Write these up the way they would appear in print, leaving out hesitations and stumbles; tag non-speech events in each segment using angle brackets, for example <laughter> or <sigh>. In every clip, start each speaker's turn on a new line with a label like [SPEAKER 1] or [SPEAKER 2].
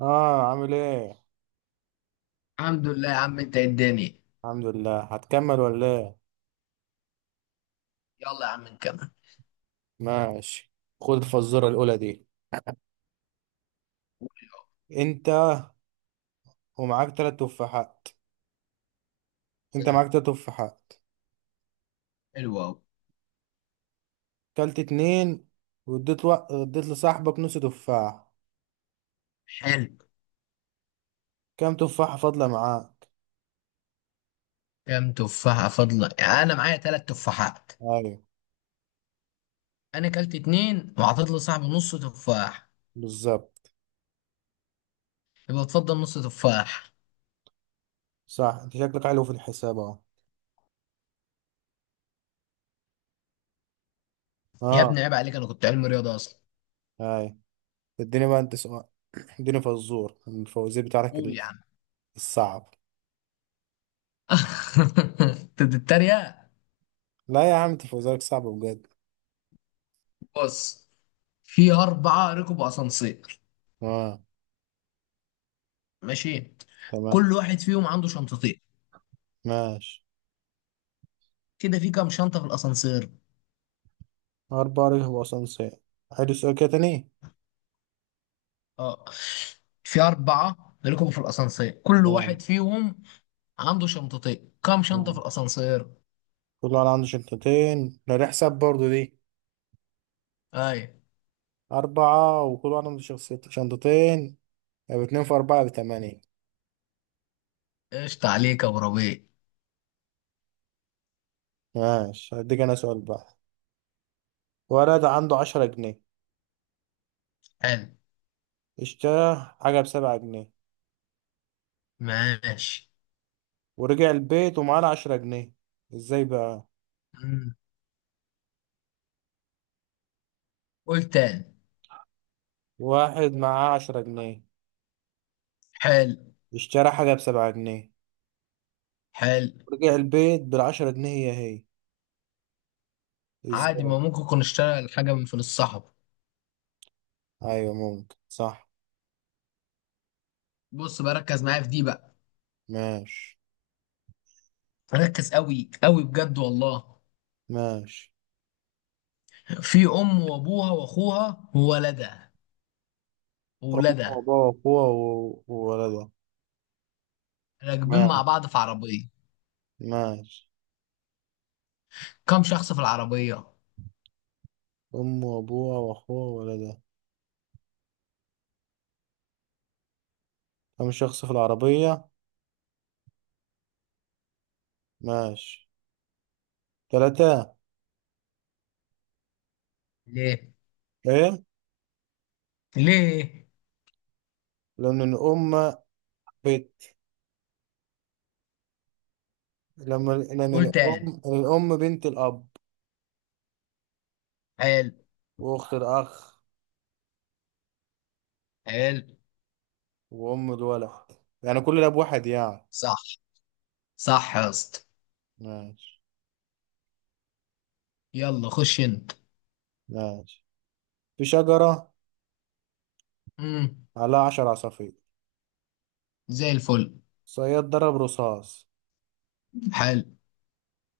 [SPEAKER 1] اه، عامل ايه؟
[SPEAKER 2] الحمد لله يا عم، انت اداني.
[SPEAKER 1] الحمد لله. هتكمل ولا ايه؟
[SPEAKER 2] يلا يا عم نكمل.
[SPEAKER 1] ماشي. خد الفزوره الاولى دي. انت ومعاك تلات تفاحات. انت
[SPEAKER 2] مم.
[SPEAKER 1] معاك تلات تفاحات.
[SPEAKER 2] حلو أوي.
[SPEAKER 1] كلت اتنين، واديت اديت لصاحبك نص تفاح.
[SPEAKER 2] حلو.
[SPEAKER 1] كام تفاحه فاضله معاك؟
[SPEAKER 2] كام تفاحة فاضلة يعني أنا معايا تلات تفاحات؟
[SPEAKER 1] ايوه،
[SPEAKER 2] أنا كلت اتنين وعطيت لصاحبي نص تفاح.
[SPEAKER 1] بالظبط.
[SPEAKER 2] يبقى اتفضل نص تفاح.
[SPEAKER 1] صح، انت شكلك حلو في الحساب اهو.
[SPEAKER 2] يا
[SPEAKER 1] اه،
[SPEAKER 2] ابني عيب عليك، أنا كنت علمي رياضة أصلا.
[SPEAKER 1] ايوه. اديني بقى انت سؤال. <clears throat> اديني فزور من الفوازير بتاعك
[SPEAKER 2] قول يا عم.
[SPEAKER 1] الصعب.
[SPEAKER 2] <laughs> أنت بتتريق.
[SPEAKER 1] لا يا عم، انت فوازيرك صعب بجد.
[SPEAKER 2] بص، في أربعة ركبوا أسانسير.
[SPEAKER 1] اه،
[SPEAKER 2] ماشي.
[SPEAKER 1] تمام.
[SPEAKER 2] كل واحد فيهم عنده شنطتين.
[SPEAKER 1] ماشي.
[SPEAKER 2] كده في كام شنطة في الأسانسير؟
[SPEAKER 1] أربع رجل وأسانسير. عيد السؤال كده تاني.
[SPEAKER 2] اه، في أربعة ركبوا في الأسانسير، كل
[SPEAKER 1] نعم.
[SPEAKER 2] واحد فيهم عنده شنطتين. كام شنطة في
[SPEAKER 1] نعم.
[SPEAKER 2] الأسانسير؟
[SPEAKER 1] كل واحد عنده شنطتين، ده دي حساب برضه دي.
[SPEAKER 2] أي.
[SPEAKER 1] أربعة وكل واحد عنده شنطتين. يبقى اتنين في أربعة بتمانية.
[SPEAKER 2] قشطة عليك يا أبو ربيع.
[SPEAKER 1] ماشي، هديك أنا سؤال بقى. ولد عنده عشرة جنيه،
[SPEAKER 2] حلو.
[SPEAKER 1] اشترى حاجة بسبعة جنيه،
[SPEAKER 2] ماشي.
[SPEAKER 1] ورجع البيت ومعاه عشرة جنيه. ازاي بقى؟
[SPEAKER 2] مم. قول تاني.
[SPEAKER 1] واحد معاه عشرة جنيه،
[SPEAKER 2] حلو.
[SPEAKER 1] اشترى حاجة بسبعة جنيه،
[SPEAKER 2] حلو.
[SPEAKER 1] ورجع البيت بالعشرة جنيه هي هي.
[SPEAKER 2] عادي،
[SPEAKER 1] ازاي؟
[SPEAKER 2] ما ممكن يكون اشتغل حاجة من فلوس صاحبه.
[SPEAKER 1] أيوة ممكن، صح.
[SPEAKER 2] بص بقى، ركز معايا في دي بقى.
[SPEAKER 1] ماشي.
[SPEAKER 2] ركز قوي قوي بجد والله.
[SPEAKER 1] ماشي.
[SPEAKER 2] في أم وأبوها وأخوها وولدها
[SPEAKER 1] أمه
[SPEAKER 2] وولدها
[SPEAKER 1] وأبوها وأخوها وولدها.
[SPEAKER 2] راكبين
[SPEAKER 1] ماشي.
[SPEAKER 2] مع بعض في عربية.
[SPEAKER 1] ماشي.
[SPEAKER 2] كام شخص في العربية؟
[SPEAKER 1] أمه وأبوها وأخوها وولدها. كم شخص في العربية؟ ماشي. تلاتة.
[SPEAKER 2] ليه؟
[SPEAKER 1] إيه؟
[SPEAKER 2] ليه؟
[SPEAKER 1] لأن الأم بنت. لأن
[SPEAKER 2] قول تاني.
[SPEAKER 1] الأم بنت الأب،
[SPEAKER 2] حلو.
[SPEAKER 1] وأخت الأخ،
[SPEAKER 2] حلو.
[SPEAKER 1] وأم الولد. يعني كل الأب واحد يعني.
[SPEAKER 2] صح. صح يا اسطى.
[SPEAKER 1] ماشي.
[SPEAKER 2] يلا خش انت.
[SPEAKER 1] ماشي. في شجرة
[SPEAKER 2] امم.
[SPEAKER 1] عليها عشر عصافير.
[SPEAKER 2] زي الفل.
[SPEAKER 1] صياد ضرب رصاص،
[SPEAKER 2] حال.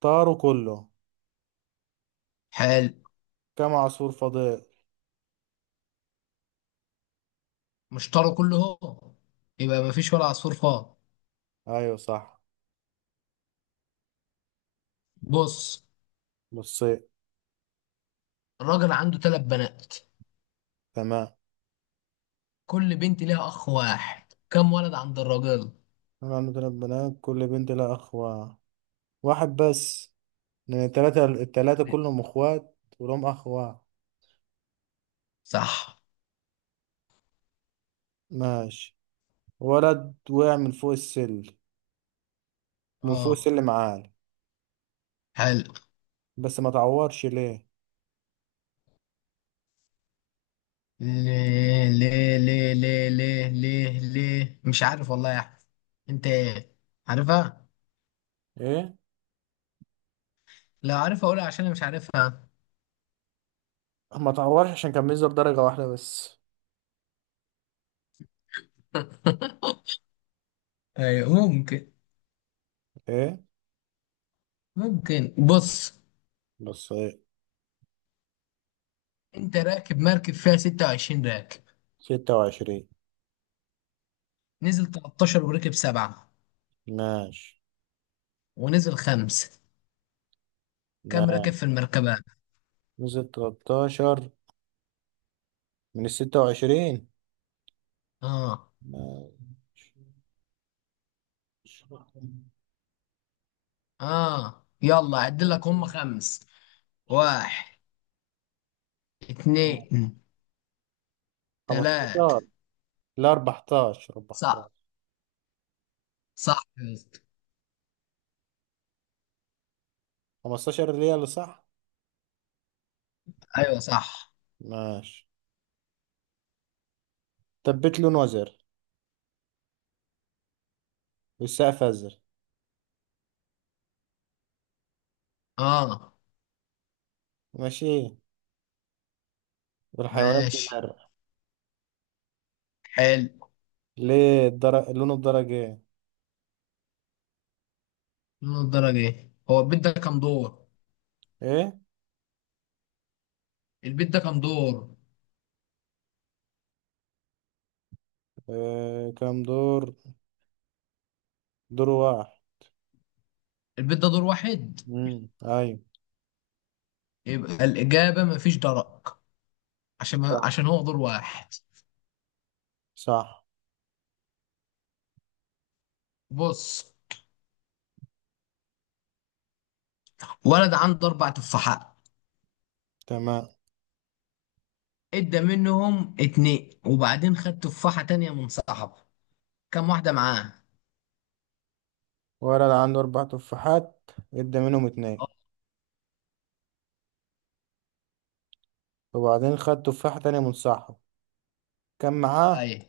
[SPEAKER 1] طاروا كله.
[SPEAKER 2] حال.
[SPEAKER 1] كم عصفور فاضل؟
[SPEAKER 2] مشترى كله هو، يبقى مفيش ولا عصفور فاضي.
[SPEAKER 1] أيوة صح.
[SPEAKER 2] بص،
[SPEAKER 1] بصيت.
[SPEAKER 2] الراجل عنده ثلاث بنات.
[SPEAKER 1] تمام.
[SPEAKER 2] كل بنت ليها اخ واحد، كم ولد عند الراجل؟
[SPEAKER 1] أنا عندي تلات بنات، كل بنت لها أخ واحد بس، لأن التلاتة كلهم أخوات ولهم أخ واحد.
[SPEAKER 2] صح.
[SPEAKER 1] ماشي. ولد وقع من فوق
[SPEAKER 2] اه.
[SPEAKER 1] السلم عالي،
[SPEAKER 2] حلو.
[SPEAKER 1] بس ما تعورش. ليه؟
[SPEAKER 2] ليه ليه ليه ليه ليه ليه ليه مش عارف والله يا احمد. انت ايه؟ عارفها؟
[SPEAKER 1] إيه.
[SPEAKER 2] لا عارفها، اقولها عشان انا مش عارفها.
[SPEAKER 1] ما تعورش عشان كان بينزل درجة واحدة بس.
[SPEAKER 2] <laughs> ايوه ممكن.
[SPEAKER 1] إيه.
[SPEAKER 2] ممكن. بص،
[SPEAKER 1] بس إيه.
[SPEAKER 2] انت راكب مركب فيها 26 راكب.
[SPEAKER 1] ستة وعشرين.
[SPEAKER 2] نزل 13 وركب سبعة،
[SPEAKER 1] ماشي.
[SPEAKER 2] ونزل خمسة. كم راكب
[SPEAKER 1] ماشي.
[SPEAKER 2] في المركبة؟
[SPEAKER 1] نزل تلاتاشر من الستة وعشرين.
[SPEAKER 2] اه.
[SPEAKER 1] ماشي.
[SPEAKER 2] اه، يلا عد لك هم خمس. واحد، اتنين، تلاتة.
[SPEAKER 1] خمستاشر، لا 14. 14.
[SPEAKER 2] صح. صح يا اسطى.
[SPEAKER 1] 15 ريال، صح.
[SPEAKER 2] ايوه صح.
[SPEAKER 1] ماشي. تبت لون وزر، والسقف ازرق.
[SPEAKER 2] اه.
[SPEAKER 1] ماشي. والحيوانات
[SPEAKER 2] ماشي.
[SPEAKER 1] بتزرق.
[SPEAKER 2] حلو.
[SPEAKER 1] ليه الدرج لونه؟ الدرج ايه؟
[SPEAKER 2] من الدرجة ايه؟ هو البيت ده كام دور؟
[SPEAKER 1] ايه؟
[SPEAKER 2] البيت ده كام دور؟
[SPEAKER 1] كام دور؟ دور واحد.
[SPEAKER 2] البيت ده دور واحد.
[SPEAKER 1] ايوه.
[SPEAKER 2] يبقى الإجابة مفيش درج، عشان
[SPEAKER 1] صح.
[SPEAKER 2] عشان هو دور واحد.
[SPEAKER 1] صح.
[SPEAKER 2] بص، ولد عنده أربع تفاحات.
[SPEAKER 1] تمام.
[SPEAKER 2] ادى منهم اتنين وبعدين خد تفاحة تانية من صاحبه. كم واحدة معاه؟
[SPEAKER 1] ولد عنده اربع تفاحات، ادى منهم اتنين،
[SPEAKER 2] اه.
[SPEAKER 1] وبعدين خد تفاحة تانية من صاحبه. كان معاه؟
[SPEAKER 2] أيوة.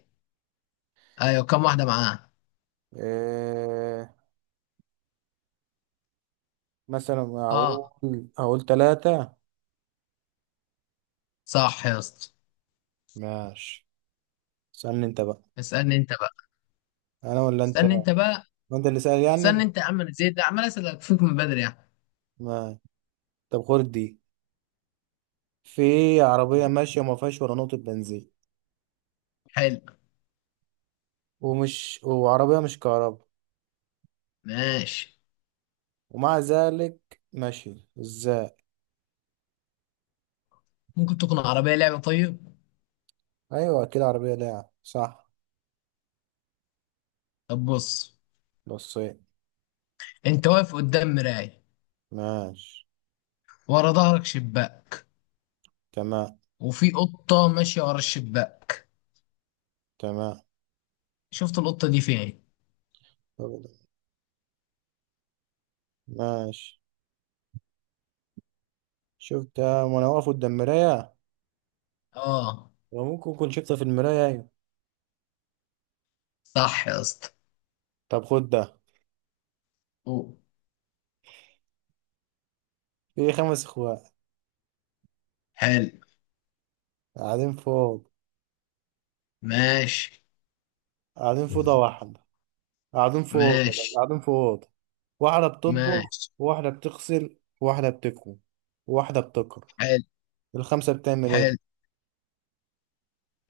[SPEAKER 2] أيوة كم واحدة معاه؟
[SPEAKER 1] إيه... مثلا
[SPEAKER 2] اه.
[SPEAKER 1] هقول تلاتة.
[SPEAKER 2] صح يا اسطى.
[SPEAKER 1] ماشي. استنى انت بقى.
[SPEAKER 2] اسألني أنت بقى.
[SPEAKER 1] انا ولا انت؟
[SPEAKER 2] اسألني أنت بقى.
[SPEAKER 1] ما انت اللي سأل
[SPEAKER 2] استنى
[SPEAKER 1] يعني.
[SPEAKER 2] انت يا عم، أنا زيد ده عمال اسالك فيك من بدري يعني.
[SPEAKER 1] ما طب خد دي. في عربية
[SPEAKER 2] اوه.
[SPEAKER 1] ماشية وما فيهاش ولا نقطة بنزين،
[SPEAKER 2] حلو.
[SPEAKER 1] ومش وعربية مش كهرباء،
[SPEAKER 2] ماشي.
[SPEAKER 1] ومع ذلك ماشي، ازاي؟
[SPEAKER 2] ممكن تكون عربيه لعبه. طيب،
[SPEAKER 1] ايوه، اكيد عربية لاعب، صح.
[SPEAKER 2] طب بص.
[SPEAKER 1] بصين.
[SPEAKER 2] انت واقف قدام مرايه،
[SPEAKER 1] ماشي.
[SPEAKER 2] ورا ظهرك شباك،
[SPEAKER 1] تمام.
[SPEAKER 2] وفي قطه ماشيه ورا الشباك.
[SPEAKER 1] تمام.
[SPEAKER 2] شفت القطه دي فين؟
[SPEAKER 1] طب- ماشي. شفتها وانا واقف قدام مراية،
[SPEAKER 2] اه.
[SPEAKER 1] وممكن كنت شفتها في المراية. ايوه.
[SPEAKER 2] صح يا اسطى.
[SPEAKER 1] طب خد ده.
[SPEAKER 2] أوه.
[SPEAKER 1] في خمس اخوات
[SPEAKER 2] حلو.
[SPEAKER 1] قاعدين فوق،
[SPEAKER 2] ماشي
[SPEAKER 1] قاعدين في اوضة واحدة، قاعدين في أوضة
[SPEAKER 2] ماشي
[SPEAKER 1] قاعدين في أوضة واحدة بتطبخ،
[SPEAKER 2] ماشي.
[SPEAKER 1] واحدة بتغسل، واحدة بتكوي، واحدة بتقرا.
[SPEAKER 2] حلو.
[SPEAKER 1] الخمسة بتعمل ايه؟
[SPEAKER 2] حلو.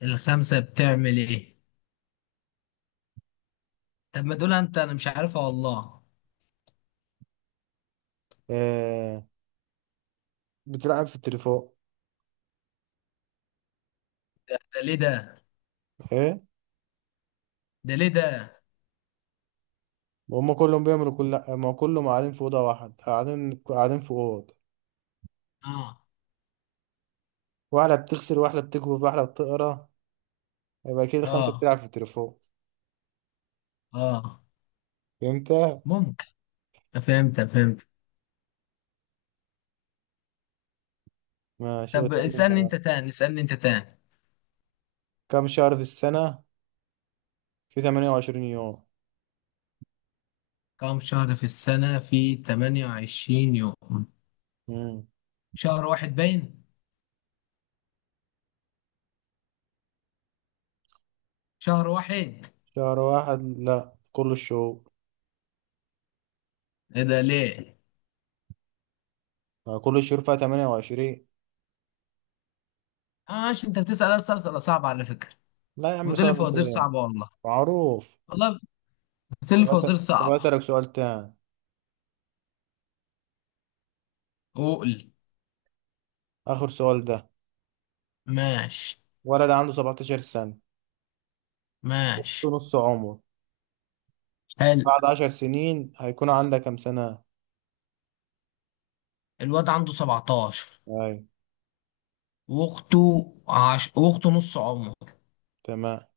[SPEAKER 2] الخمسة بتعمل ايه؟ طب ما دول انت، انا مش عارفها والله.
[SPEAKER 1] آه بتلعب في التليفون.
[SPEAKER 2] ده ليه ده؟
[SPEAKER 1] ايه؟
[SPEAKER 2] ده ليه ده؟
[SPEAKER 1] هما كلهم بيعملوا كل ما كلهم قاعدين في أوضة واحدة، قاعدين في أوضة،
[SPEAKER 2] اه
[SPEAKER 1] واحدة بتغسل، واحدة بتكوي، واحدة بتقرا، يبقى كده الخمسة
[SPEAKER 2] اه
[SPEAKER 1] بتلعب في التليفون.
[SPEAKER 2] اه.
[SPEAKER 1] فهمت؟
[SPEAKER 2] ممكن. فهمت فهمت.
[SPEAKER 1] ماشي.
[SPEAKER 2] طب
[SPEAKER 1] استنى انت
[SPEAKER 2] اسألني
[SPEAKER 1] بقى.
[SPEAKER 2] انت تاني. اسألني انت تاني.
[SPEAKER 1] كم شهر في السنة في 28 يوم؟
[SPEAKER 2] كم شهر في السنة في 28 يوم؟
[SPEAKER 1] مم.
[SPEAKER 2] شهر واحد باين؟ شهر واحد؟
[SPEAKER 1] شهر واحد لا، كل الشهور.
[SPEAKER 2] ايه ده ليه؟
[SPEAKER 1] آه، كل الشهور فيها 28.
[SPEAKER 2] اه ماشي، انت بتسأل اسئلة صعبة على فكرة.
[SPEAKER 1] لا يا عم،
[SPEAKER 2] ودول
[SPEAKER 1] صعب
[SPEAKER 2] فوازير
[SPEAKER 1] كده،
[SPEAKER 2] صعبة والله.
[SPEAKER 1] معروف.
[SPEAKER 2] والله. سل
[SPEAKER 1] طب
[SPEAKER 2] فوازير
[SPEAKER 1] أسأل، طب
[SPEAKER 2] صعبة.
[SPEAKER 1] أسألك سؤال تاني،
[SPEAKER 2] عقل.
[SPEAKER 1] آخر سؤال ده.
[SPEAKER 2] ماشي.
[SPEAKER 1] ولد عنده 17 سنة، في
[SPEAKER 2] ماشي.
[SPEAKER 1] نص عمره،
[SPEAKER 2] حلو.
[SPEAKER 1] بعد 10 سنين هيكون عندها كام سنة؟
[SPEAKER 2] الواد عنده 17.
[SPEAKER 1] أيوة.
[SPEAKER 2] واخته واخته نص عمره.
[SPEAKER 1] تمام.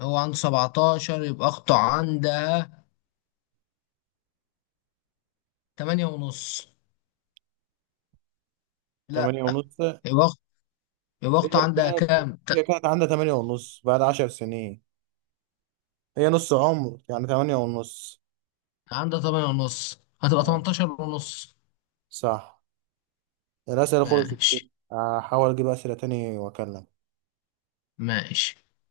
[SPEAKER 2] هو عنده 17، يبقى اخته عندها 8 ونص.
[SPEAKER 1] 8
[SPEAKER 2] لا.
[SPEAKER 1] ونص.
[SPEAKER 2] يبقى اخته يبقى
[SPEAKER 1] هي
[SPEAKER 2] اخته عندها
[SPEAKER 1] كانت
[SPEAKER 2] كام؟
[SPEAKER 1] هي كانت عندها 8 ونص بعد 10 سنين. هي نص عمر، يعني 8 ونص.
[SPEAKER 2] عندها 8 ونص، هتبقى
[SPEAKER 1] أيوة.
[SPEAKER 2] 18 ونص.
[SPEAKER 1] صح. الأسئلة خلصت كده.
[SPEAKER 2] ماشي.
[SPEAKER 1] هحاول أجيب أسئلة تاني وأكلم.
[SPEAKER 2] ماشي.